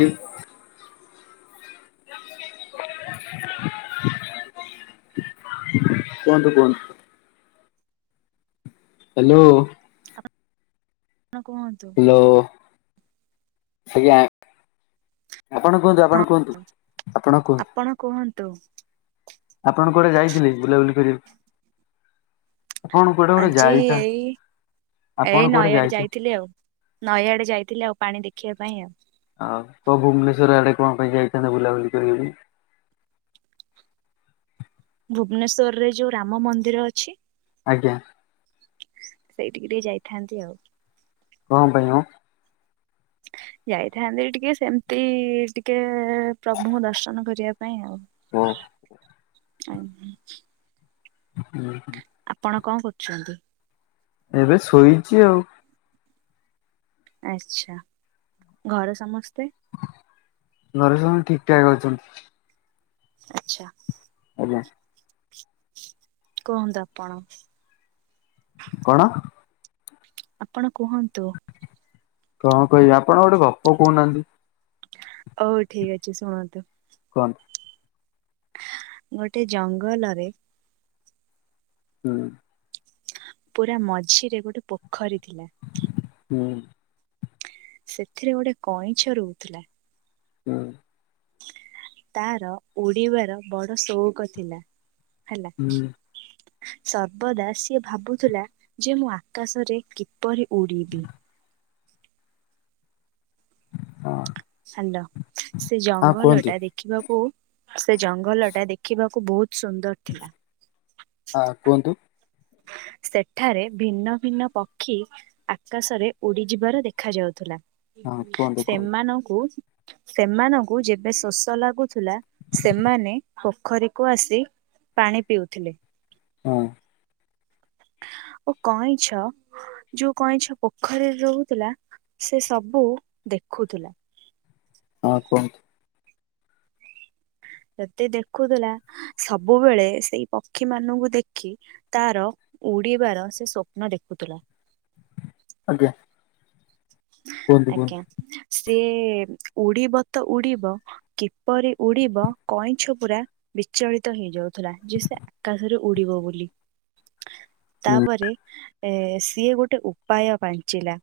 ହୁଁ। କୁହନ୍ତୁ କୁହନ୍ତୁ। ହାଲୋ। ହଁ କୁହନ୍ତୁ। ହାଲୋ ଆଜ୍ଞା। ଆପଣ କୁହନ୍ତୁ ଆପଣ କୁହନ୍ତୁ ଆପଣ କୁହ ଆପଣ କୁଆଡେ ଯାଇଥିଲେ ବୁଲାବୁଲି କରିବା ଗୋଟେ ଆଜି ଯାଇଥା ଏଇ ଆପଣ ଏଇ କୁଆଡେ ନଇ ଆଡେ ଯାଇଥା ଯାଇଥିଲି ଆଉ। ନଈଆଡେ ଯାଇଥିଲି ଆଉ ପାଣି ଦେଖିବା ପାଇଁ ଆଉ। ଆଉ କ ଭୁବନେଶ୍ୱର ଆଡେ କଣ ପାଇଁ ଯାଇଥାନ୍ତେ ବୁଲାବୁଲି କରିବାକୁ? ଭୁବନେଶ୍ଵରରେ ଯୋଉ ରାମ ମନ୍ଦିର ଅଛି। ଆଜ୍ଞା। ସେଇଠିକି ଟିକେ ଯାଇଥାନ୍ତି ଆଉ। କଣ ପାଇଁ ମ? ଯାଇଥାନ୍ତି ଟିକେ ସେମିତି ଟିକେ। ପ୍ରଭୁଙ୍କୁ ଦର୍ଶନ କରିବା ପାଇଁ ଓ ଆଉ ଆ ହୁଁ ହୁଁ। ଆପଣ କଣ କରୁଛନ୍ତି? ଏବେ ଶୋଇଛି ଆଉ। ଆଛା ଘରେ ସମସ୍ତେ। ଘରେ ସବୁ ଠିକ ଠାକ ଅଛନ୍ତି। ଆଚ୍ଛା। ଆଜ୍ଞା। କୁହନ୍ତୁ ଆପଣ। କଣ? ଆପଣ କୁହନ୍ତୁ। କଣ କହିବି ଆପଣ ଗୋଟେ ଗପ କହୁନାହାନ୍ତି। ହଉ ଠିକ ଅଛି ଶୁଣନ୍ତୁ। କୁହନ୍ତ ଗୋଟେ ଜଙ୍ଗଲରେ ହୁଁ। ପୁରା ମଝିରେ ଗୋଟେ ପୋଖରୀ ଥିଲା। ହୁଁ। ସେଥିରେ ଗୋଟେ କଇଁଛ ରହୁଥିଲା। ହୁଁ। ତାର ଉଡିବାର ବଡ଼ ଶଉକ ଥିଲା ହେଲା। ହୁଁ ସର୍ବଦା ସିଏ ଭାବୁଥିଲା। ଯେ ମୁଁ ଆକାଶରେ କିପରି ଉଡିବି? ହଁ। ସଲ ସେ ହଁ ଜଙ୍ଗଲ ଟା କୁହନ୍ତୁ ଦେ ଦେଖିବାକୁ ସେ ଜଙ୍ଗଲ ଟା ଦେଖିବାକୁ ବହୁତ ସୁନ୍ଦର ଥିଲା। ହଁ କୁହନ୍ତୁ। ସେଠାରେ ଭିନ୍ନ ଭିନ୍ନ ପକ୍ଷୀ ଆକାଶରେ ଉଡିଯିବାର ଦେଖ ଯାଉଥିଲା। ହଁ କୁହନ୍ତୁ କୁହନ୍ତୁ ସେମାନଙ୍କୁ ସେମାନଙ୍କୁ ଯେବେ ଶୋଷ ଲାଗୁଥିଲା ସେମାନେ ପୋଖରୀକୁ ଆସି ପାଣି ପିଉଥିଲେ। ହଁ। ଓ କଇଁଛ ଯୋଉ କଇଁଛ ପୋଖରୀରେ ରହୁଥିଲା ସେ ସବୁ ଦେଖୁଥିଲା। ହଁ କୁହନ୍ତୁ। ଯଦେ ଦେଖୁଥିଲା ସବୁବେଳେ ସେଇ ପକ୍ଷୀ ମାନଙ୍କୁ ଦେଖି ତାର ଉଡିବାର ସେ ସ୍ଵପ୍ନ ଦେଖୁଥିଲା। ଆଜ୍ଞା। କୁହନ୍ତୁ ଆଜ୍ଞା କୁହନ୍ତୁ ସିଏ ଉଡିବ ତ ଉଡିବ କିପରି ଉଡିବ କଇଁଛ ପୁରା? ବିଚଳିତ ହେଇଯାଉଥିଲା ଯେ ସେ ଆକାଶରେ ଉଡିବ ବୋଲି। ହୁଁ ତାପରେ ଏ ସିଏ ଗୋଟେ ଉପାୟ ପାଞ୍ଚିଲା।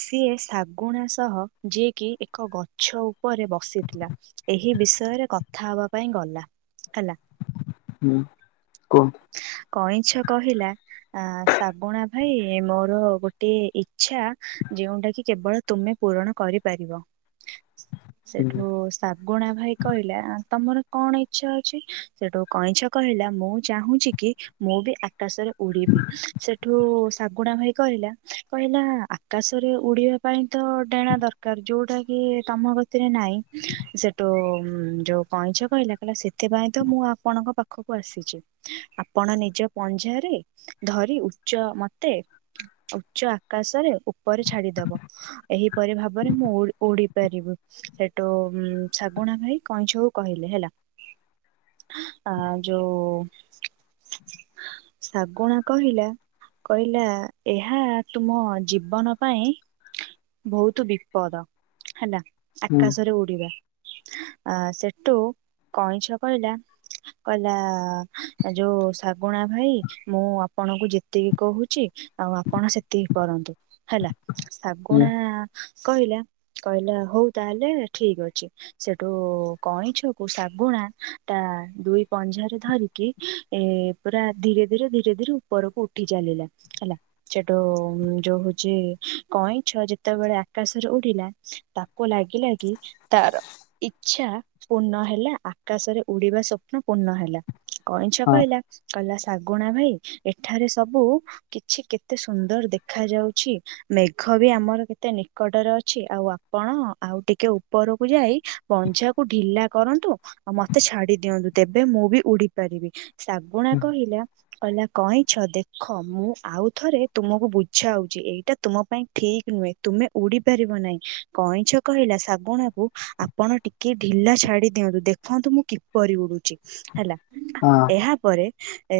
ସିଏ ଶାଗୁଣା ସହ ଯିଏକି ଏକ ଗଛ ଉପରେ ବସିଥିଲା। ଏହି ବିଷୟରେ କଥା ହବା ପାଇଁ ଗଲା ହେଲା। ହୁଁ କୁହନ୍ତୁ। କଇଁଛ କହିଲା ଆଁ ଶାଗୁଣା ଭାଇ ମୋର ଗୋଟିଏ ଇଚ୍ଛା ଯେଉଁଟା କି କେବଳ ତୁମେ ପୂରଣ କରିପାରିବ ହୁଁ ସେଠୁ ଶାଗୁଣା ଭାଇ କହିଲା ଆଁ ତମର କଣ ଇଚ୍ଛା ଅଛି ସେଠୁ କଇଁଛ କହିଲା ମୁଁ ଚାହୁଁଛି କି ମୁଁ ବି ଆକାଶରେ ଉଡିବି ସେଠୁ ଶାଗୁଣା ଭାଇ କହିଲା କହିଲା ଆ ଆକାଶରେ ଉଡିବା ପାଇଁ ତ ଡେଣା ଦରକାର ଯୋଉଟା କି ତମ ଗତିରେ ନାହିଁ। ସେଠୁ ଉଁ ଯୋଉ କଇଁଛ କହିଲା କହିଲା ସେଥିପାଇଁ ତ ମୁଁ ଆପଣଙ୍କ ପାଖକୁ ଆସିଛି। ଆପଣ ନିଜ ପଞ୍ଝାରେ ଧରି ଉଚ୍ଚ ମତେ ଉଚ୍ଚ ଆକାଶରେ ଉପରେ ଛାଡିଦବ। ଏହିପରି ଭାବରେ ମୁଁ ଉଡ୍-ଉଡିି ପାରିବୁ। ସେଠୁ ଶାଗୁଣା ଭାଇ କଇଁଛ କୁ କହିଲେ ହେଲା। ଆ ଯଉ ଶାଗୁଣା କହିଲା। କହିଲା ଏହା ତୁମ ଜୀବନ ପାଇଁ ବହୁତ ବିପଦ ହେଲା ହୁଁ ଆକାଶରେ ଉଡିବା। ଆ ସେଠୁ କଇଁଛ କହିଲା କହିଲା ଯୋଉ ଶାଗୁଣା ଭାଇ ମୁଁ ଆପଣଙ୍କୁ ଯେତିକି କହୁଛି। ଆଉ ଆପଣ ସେତିକି କରନ୍ତୁ ହେଲା ଇଏ ଶାଗୁଣା କହିଲା କହିଲା ହଉ ତାହେଲେ ଠିକ ଅଛି। ସେଠୁ କଇଁଛକୁ ଶାଗୁଣା ତା ଦୁଇ ପଞ୍ଝାରେ ଧରିକି ଏ ପୁରା ଧୀରେ ଧୀରେ ଧୀରେ ଧୀରେ ଉପରକୁ ଉଠି ଚାଲିଲା ହେଲା। ଛେଟୁଯୋଉ ଯେ କଇଁଛ ଯେତେବେଳେ ଆକାଶରେ ଉଡିଲା ତାକୁ ଲାଗିଲା କି ତାର ଇଚ୍ଛା ପୂର୍ଣ୍ଣ ହେଲା ଆକାଶରେ ଉଡିବା ସ୍ୱପ୍ନ ପୂର୍ଣ୍ଣ ହେଲା। କଇଁଛ ହଁ କହିଲା କହିଲା ଶାଗୁଣା ଭାଇ ଏଠାରେ ସବୁ କିଛି କେତେ ସୁନ୍ଦର ଦେଖାଯାଉ ଛି। ମେଘ ବି ଆମର କେତେ ନିକଟରେ ଅଛି ଆଉ ଆପଣ ଆଉ ଟିକେ ଉପରକୁ ଯାଇ ପଞ୍ଝା କୁ ଢିଲା କରନ୍ତୁ। ଆଉ ମତେ ଛାଡି ଦିଅନ୍ତୁ ତେବେ ମୁଁ ବି ଉଡି ପାରିବି ଶାଗୁଣା ହୁଁ କହିଲା କିହିଲା କଇଁଛ ଦେଖ ମୁଁ ଆଉ ଥରେ ତୁମକୁ ବୁଝାଉ ଏଇଟା ତୁମ ପାଇଁ ଠିକ୍ ନୁହେଁ ତୁମେ ଉଡି ପାରିବ ନାହିଁ କଇଁଛ କହିଲା ଶାଗୁଣାକୁ ଆ ଆପଣ ଟିକେ ଢିଲା ଛାଡି ଦିଅନ୍ତୁ ଦେଖନ୍ତୁ ମୁଁ କିପ କିପରି ଉଡୁଛି ହେଲା ହଁ ଏହା ପରେ ଏ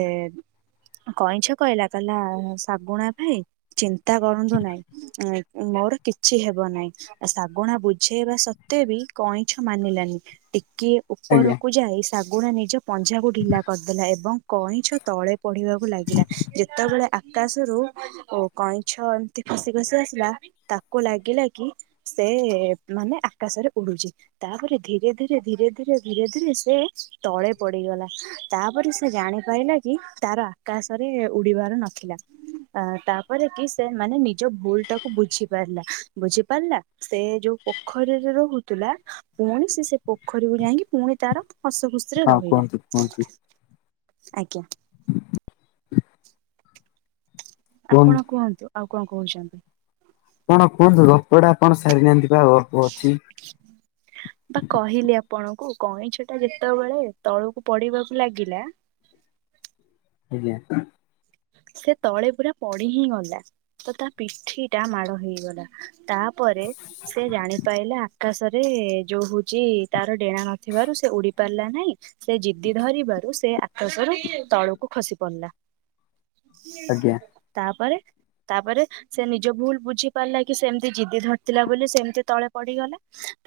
କଇଁଛ କହିଲା କହିଲା ଶାଗୁଣା ଭାଇ ଚିନ୍ତା କରନ୍ତୁ ନାହିଁ ଏଁ ମୋର କିଛି ହେବ ନାହିଁ। ଶାଗୁଣା ବୁଝେଇବା ସତ୍ତ୍ୱେ ବି କଇଁଛ ମାନିଲାନି ଟିକେ ଆଜ୍ଞା ଉପରକୁ ଯାଇ ଶାଗୁଣା ନିଜ ପଞ୍ଜାକୁ ଢିଲା କରିଦେଲା ଏବଂ କଇଁଛ ତଳେ ପଡ଼ିବାକୁ ଲାଗିଲା ଯେତେବେଳେ ଆ ଆକାଶରୁ ଓ କଇଁଛ ଏମତି ଖସି ଖସି ଆସିଲା ତାକୁ ଲାଗିଲା କି ସେ ମାନେ ଆକାଶରେ ଉଡୁଚି। ତାପରେ ଧୀରେ ଧୀରେ ଧୀରେ ଧୀରେ ଧୀରେ ଧୀରେ ସେ ତଳେ ପଡିଗଲା। ତାପରେ ସେ ଜାଣିପାଇଲା କି ତାର ଆକାଶରେ ଉଡ଼ିବାର ନଥିଲା ଆଁ ତା ପରେ କି ସେ ମାନେ ନିଜ ଭୁଲ ଟାକୁ ବୁଝି ପାରିଲା ବୁଝି ପାରିଲା ସେ ଯୋଉ ପୋଖ୍ ପୋଖରୀରେ ରହୁଥିଲା ପୁଣି ସେ ସେ ପୋଖରୀକୁ ଯାଇଁକି ପୁଣି ତାର ହସ ଖୁସିରେ ହଁ ରହିଲା କୁହନ୍ତୁ କୁହନ୍ତୁ ଆଜ୍ଞା। ଆପଣ କୁହନ୍ତୁ ଆଉ କଅଁ କହୁଚନ୍ତି? ଆପଣ କୁହନ୍ତୁ ରବଡ଼ା ଆପଣ ସାରିନାହାନ୍ତି ପା ଅଳ୍ପ ଅଛି। ମୁଁ ବା କହିଲି ଆପଣଙ୍କୁ କଇଁଛ ଟା ଯେତେବେଳେ ତଳକୁ ପଡିବାକୁ ଲାଗିଲା ଆଜ୍ଞା। ସେ ତଳେ ପୁରା ପଡି ହିଁ ଗଲା। ତ ତା ପିଠି ଟା ମାଡ ହେଇଗଲା ତାପରେ ସେ ଜାଣିପାଇଲା ଆକାଶରେ ଯୋଉ ହଉଛି ତାର ଡେଣା ନଥିବାରୁ ସେ ଉଡି ପାରିଲା ନାହିଁ। ସେ ଜିଦି ଧରିବାରୁ ସେ ଆକାଶର ତଳକୁ ଖସି ପଡ଼ିଲା। ଆଜ୍ଞା ତାଆ ପରେ। ତାପରେ ସେ ନିଜ ଭୁଲ ବୁଝି ପାରିଲା କି ସେ ଏମିତି ଜିଦି ଧରିଥିଲା ବୋଲି ସେ ଏମିତି ତଳେ ପଡିଗଲା।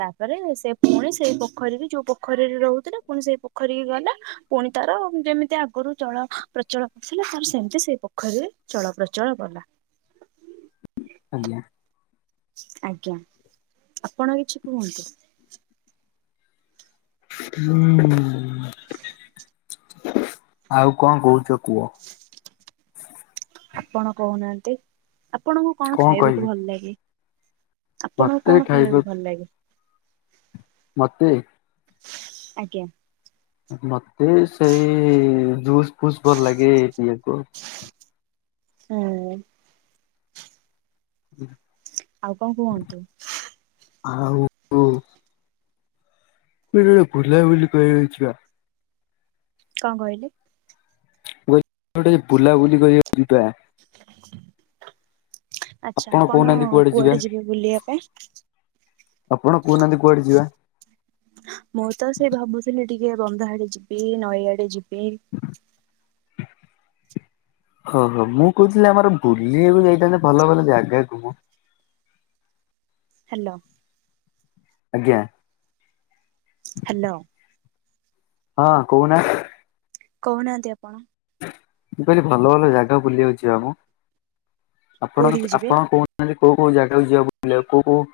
ତାପରେ ସେ ପୁଣି ସେଇ ପୋଖରୀରେ ଯୋଉ ପୋଖରୀରେ ରହୁଥିଲା ପୁଣି ସେଇ ପୋଖରୀ କି ଗଲା। ପୁଣି ତାର ଯେମିତି ଆଗରୁ ଚଳ ପ୍ରଚଳ କରୁଥିଲା ତାର ସେମତି ଯେ ସେଇ ପୋଖରୀରେ ଚଳପ୍ରଚଳ କଲା। ଆଜ୍ଞା। ଆଜ୍ଞା ଆପଣ କିଛି କୁହନ୍ତୁ? ହୁଁ ଆଉ କଅଁ କହୁଛ କୁହ? ଆପଣ କହୁନାହାନ୍ତି ଆପଣଙ୍କୁ କଣ ଖାଇବାକୁ ଭଲ ଲାଗେ? ଆପଣଙ୍କୁ ମତେ କଣ ଖାଇବା ଖାଇବାକୁ ଭଲ ଲାଗେ? ମତେ। ଆଜ୍ଞା। ମତେ ସେଇ ଜୁସ୍ ଫୁସ୍ ଭଲ ଲାଗେ ଏଇ ପିଇବାକୁ। ହୁଁ। ଆଉ କଣ କୁହନ୍ତୁ ଆଉ ଯୋଉ କୁଆଡେ ବୁଲାବୁଲି କରିବାକୁ ଇଚ୍ଛା। କଣ କହିଲୁ? କୁଆଡେ ଗୋଟେ ବୁଲାବୁଲି କରିବାକୁ ଯିବା। ଆଚ୍ଛା ଆପଣ କୁଆଡେ ଯିବେ ବୁଲିବା ପାଇଁ? ଆପଣ କହୁନାହାନ୍ତି କୁଆଡେ ଯିବା? ମୁଁ ତ ସେ ଭାବୁଥିଲି ସେ ଟିକେ ବନ୍ଧ ଆଡେ ଯିବି ନଈଆଡେ ଯିବି। ହଁ ହଁ ମୁଁ କହୁଥିଲି ଆମର ବୁଲିବାକୁ ଯାଇଥାନ୍ତେ ଭଲ ଭଲ ଜାଗାକୁ ମ। ହ୍ୟାଲୋ। ଆଜ୍ଞା। ହ୍ୟାଲୋ। ହଁ କହୁନା। କହୁନାହାନ୍ତି ଆପଣ? ମୁଁ କହିଲି ଭଲ ଭଲ ଜାଗା ବୁଲିବାକୁ ଯିବା ମ ଆପଣ କୋଉଠିକି ଯିବେ? ଆପଣ କ ମାନେ କୋଉ କୋଉ ଜାଗାକୁ ଯିବା ବୁଲିବାକୁ କୋଉ କୋଉ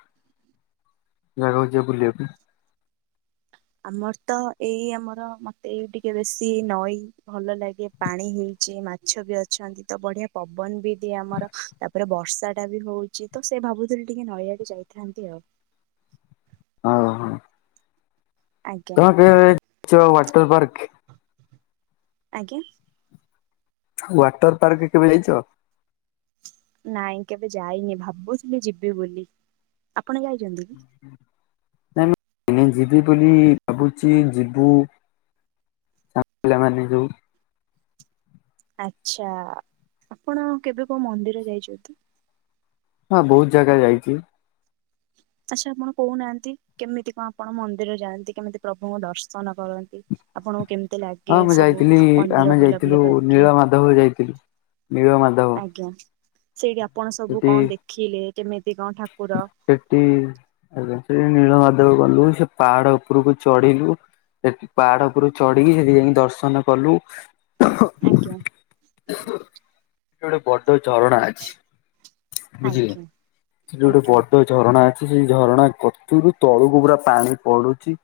ଜାଗାକୁ ଯିବା ବୁଲିବାକୁ। ଆମର ତ ଏଇ ଆମର ମତେ ଟିକେ ବେଶୀ ନଈ ଭଲ ଲାଗେ ପାଣି ହେଇଛି ମାଛ ବି ଅଛନ୍ତି ତ ବଢିଆ ପବନ ବି ଦିଏ ଆମର। ତାପରେ ବର୍ଷା ଟା ବି ହୋଉଚି ତ ସେ ଭାବୁଥିଲେ ଟିକେ ନଈଆଡେ ଯାଇଥାନ୍ତି ଆଉ। ଅହଁ। ଆଜ୍ଞା। ବେ ସେ ୱାଟର ପାର୍କେ। ଆଜ୍ଞା। ୱାଟର ପାର୍କ କେବେ ଯାଇଚ? ନାଇଁ କେବେ ଯାଇନି ଭାବୁଚି ମୁଁ ଯିବି ବୋଲି। ଆପଣ ଯାଇଚନ୍ତି? ଉଁ ହୁଁ। ଏ ନା ଯିବି ବୋଲି ଭାବୁଚି ଯିବି ସାଙ୍ଗ ମାନେ ଯୋଉ ଆଚ୍ଛା ଆପଣ କେବେ କୋଉ ମନ୍ଦିର ଯାଇଚନ୍ତି? ହଁ ବହୁତ ଜାଗା କୁ ଯାଇଚି। ଆଚ୍ଛା ଆପଣ କହୁନାହାନ୍ତି କେମିତି କଣ ଆପଣ ମନ୍ଦିର ଯାଆନ୍ତି କେମିତି ପ୍ରଭୁଙ୍କ ଦର୍ଶନ କରନ୍ତି? ଆପଣଙ୍କୁ କେମିତି ହଁ ଲାଗେ ମୁଁ ସବୁ ମନ୍ଦିର ବୁଲାବୁଲି କରିକି? ସବୁ ଯାଇଥିଲୁ ନୀଳ ମାଧବ ଆଜ୍ଞା ସେଇଠି ଆପଣ ସବୁ ସେଠି କଣ ଦେଖିଲେ କେମିତି କଣ ଠାକୁର ସେଠି ଆଜ୍ଞା ସେଇ ନୀଳ ମାଧବ ଗଲୁ ସେ ପାହାଡ ଉପରକୁ ଚଢିଲୁ ସେଠି ପାହାଡ ଉପରୁ ଚଢିକି ସେଠି ଯାଇ କି ଦର୍ଶନ କଲୁ। ଆଜ୍ଞା। ଗୋଟେ ବଡ ଝରଣା ଅଛି ବୁଝିଲେ ଆଜ୍ଞା ଗୋଟେ ଆଜ୍ଞା ବଡ ଝରଣା ଅଛି ସେଇ ଝରଣା କତରୁ ତଳୁକୁ ପୁରା ପାଣି ପଡୁଚି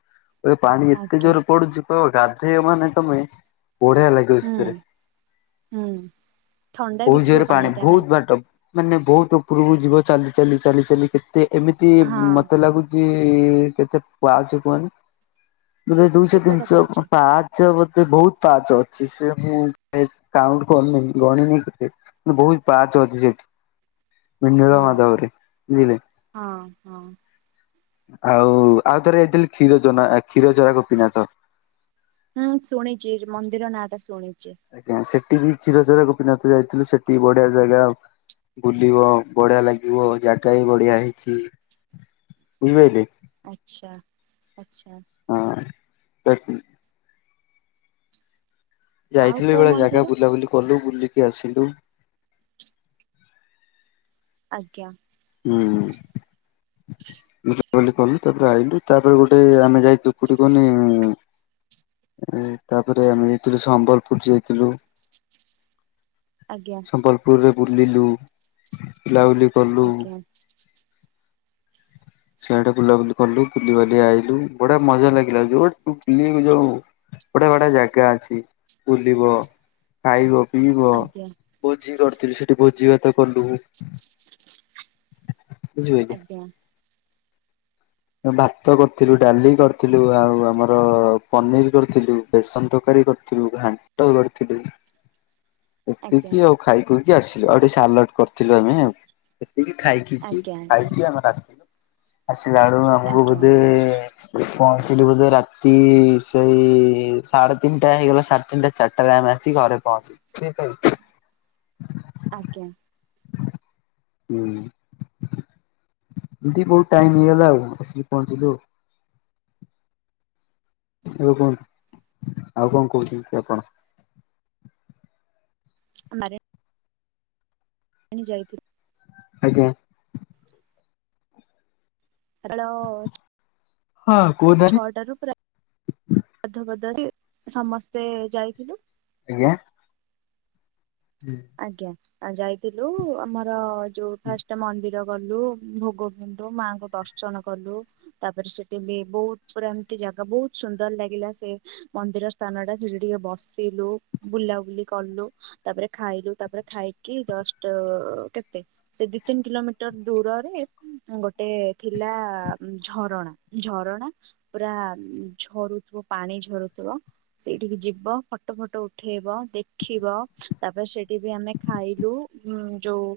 ପାଣି ଏତେ ଆଜ୍ଞା ଜୋରରେ ପଡୁଛି କହିବ ଗାଧୋଇବ ମାନେ ତମେ ବଢିଆ ଲାଗି ହୁଁ କୋଉସ୍ତିରେ ହୁଁ ଥଣ୍ଡା ବି ବହୁତ ଥିବ ଜୋରେ ପାଣି ଟା ନା ବହୁତ ବାଟ ମାନେ ବହୁତ ଉପରକୁ ଯିବ ଚାଲି ଚାଲି ଚାଲି ଚାଲି କେତେ ଏମିତି ହଁ ମତେ ଲାଗୁ ଯେ କେତେ ପାଚ କହନି ଦୁଇଶ କେତେଟା ତିିନ ପାହାଚ ପା ସେ ବୋତେ ବହୁତ ପାଚ ଅଛି ସେ ମୁଁ କାଉଣ୍ଟ କରିନି ଗଣିନି କେତେ। ବହୁତ ପାଚ ଅଛି ସେଠି ନିଳ ହଁ ମାଧାବରେ ଯାଇଁଲେ। ହଁ ହଁ। ଆଉ ଆଉଥରେ ଯାଇଥିଲି କ୍ଷୀର ଚନା କ୍ଷୀରଚରାକୁ ଗପିନାଥ। ହୁଁ ଶୁଣିଛି ମନ୍ଦିର ନାଁ ଟା ଶୁଣିଚି। ଆଜ୍ଞା ସେଠି ବି ଛିରଚରା ଗୋପିନାଥ ଯାଇଥିଲୁ ସେଠି ବଢିଆ ଜାଗା। ବୁଲିବ ବଢିଆ ଲାଗିବ ଜାଗା ବି ବଢିଆ ହେଇଚି ବୁଝିପାଇଲେ। ଆଚ୍ଛା ଆଚ୍ଛା। ହଁ ସେଠି ଆଉ ଯାଇଥିଲୁ କୋଉ ଏଇଭଳିଆ ଜାଗା ମନ୍ଦିର ବୁଲାବୁଲି କଲୁ ବୁଲିକି ଆସିଲୁ। ଆଜ୍ଞା। ହୁଁ। ବୁଲା ବୁଲି କଲୁ ତାପରେ ଆଇଲୁ ତାପରେ ଗୋଟେ ଆମେ ଯାଇଛୁ କୋଠି କୁଅନି। ହୁଁ ତାପରେ ଆମେ ଯାଇଥିଲୁ ସମ୍ବଲପୁର ଯାଇଥିଲୁ। ଆଜ୍ଞା। ସମ୍ବଲପୁରରେ ବୁଲିଲୁ ବୁଲାବୁଲି କଲୁ। ଆଜ୍ଞା ସିଆଡେ ବୁଲାବୁଲି କଲୁ ବୁଲିିବାଲି ଆଇଲୁ ବଢିଆ ମଜା ଲାଗିଲା ଯୁଆଡ଼େ ବି ବୁଲିବାକୁ ଯାଉ ବଢ଼ିଆ ବଢ଼ିଆ ଜାଗା ଅଛି ବୁଲିବ। ଖାଇବ ପିଇବ ଆଜ୍ଞା ଭୋଜି କରିଥିଲୁ ସେଠି ଭୋଜି ଭାତ କଲୁ। ବୁଝିପାଇଲେ। ଆଜ୍ଞା ଭାତ କରିଥିଲୁ, ଡାଲି କରିଥିଲୁ, ଆଉ ଆମର ପନିର୍ କରିଥିଲୁ, ବେସନ ତରକାରୀ କରିଥିଲୁ। ଆଉ ଘାଣ୍ଟ କରିଥିଲୁ। ଏତିକି ଆଜ୍ଞା ଆଉ ଖାଇ ଖୁଇକି ଆସିଲୁ ଆଉ ଗଟେ ସାଲେଡ କରିଥିଲୁ ଆମେ ଆଉ। ସେତିକି ଖାଇ ଆଜ୍ଞା ପିଇକି ଆଜ୍ଞା ଖାଇକି ଆମର ଆସିଲୁ ଆସିଲା ବେଳୁ ଆମକୁ ଆଜ୍ଞା ବୋଧେ ପହଞ୍ଚିଲୁ ବୋଧେ ରାତି ସେଇ ସାଢେ ତିନିଟା ହେଇଗଲା ସାଢେ ତିନିଟା ଚାରିଟାରେ ଆମେ ଆସିି ଘରେ ପହଞ୍ଚିବୁ। ଆଜ୍ଞା। ହୁଁ ଏମିତି ବହୁତ ଟାଇମ ହେଇଗଲା ଆଉ ଆସିକି ପହଞ୍ଚିଲୁ ଆଉ। ଏବେ କୁହନ୍ତୁ ଆଉ କଣ କହୁଛନ୍ତି କି ଆପଣ। ଆରେ। ଆମେ ଯାଇଥିଲୁ। ଆଜ୍ଞା। ହ୍ୟାଳଓ। ହଁ କୁଅ ଦେ ଛଅଟାରୁ ପ୍ରାୟ ଗାଧ ଫାଧୁଆ ସାରି ସମସ୍ତେ ଯାଇଥିଲୁ। ଆଜ୍ଞା। [inaudible] ଆଜ୍ଞା ଆ ଯାଇଥିଲୁ ଆମର ଯୋଉ ଫାଷ୍ଟ ମନ୍ଦିର ଗଲୁ ଭୋଗ ଲୁ ମାଆଙ୍କୁ ଦର୍ଶନ କଲୁ। ତାପରେ ସେଠି ବି ବହୁତ ପୁରା ଏମିତି ଜାଗା ବହୁତ ସୁନ୍ଦର ଲାଗିଲା ସେ ମନ୍ଦିର ସ୍ଥାନ ଟା ସେଠି ଟିକେ ବସିଲୁ ବୁଲାବୁଲି କଲୁ ତାପରେ ଖାଇଲୁ ତାପରେ ଖାଇକି ଜଷ୍ଟ କେତେ ସେ ଦିଇ ତିନି କିଲୋମିଟର ଦୂରରେ ଗୋଟେ ଥିଲା ଝରଣା। ଝରଣା ପୁରା ଝରୁଥିବ ପାଣି ଝରୁଥିବ। ସେଇଠିକି ଯିବା ଫଟୋ ଫଟ ଉଠେଇବ ଦେଖିବ। ତାପରେ ସେଠି ବି ଆମେ ଖାଇଲୁ ଯୋଉ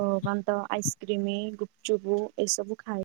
ଓ ମା ନ ତ ଆଇସ୍କ୍ରିମ ଗୁପଚୁପୁ ଏସବୁ ଖାଏ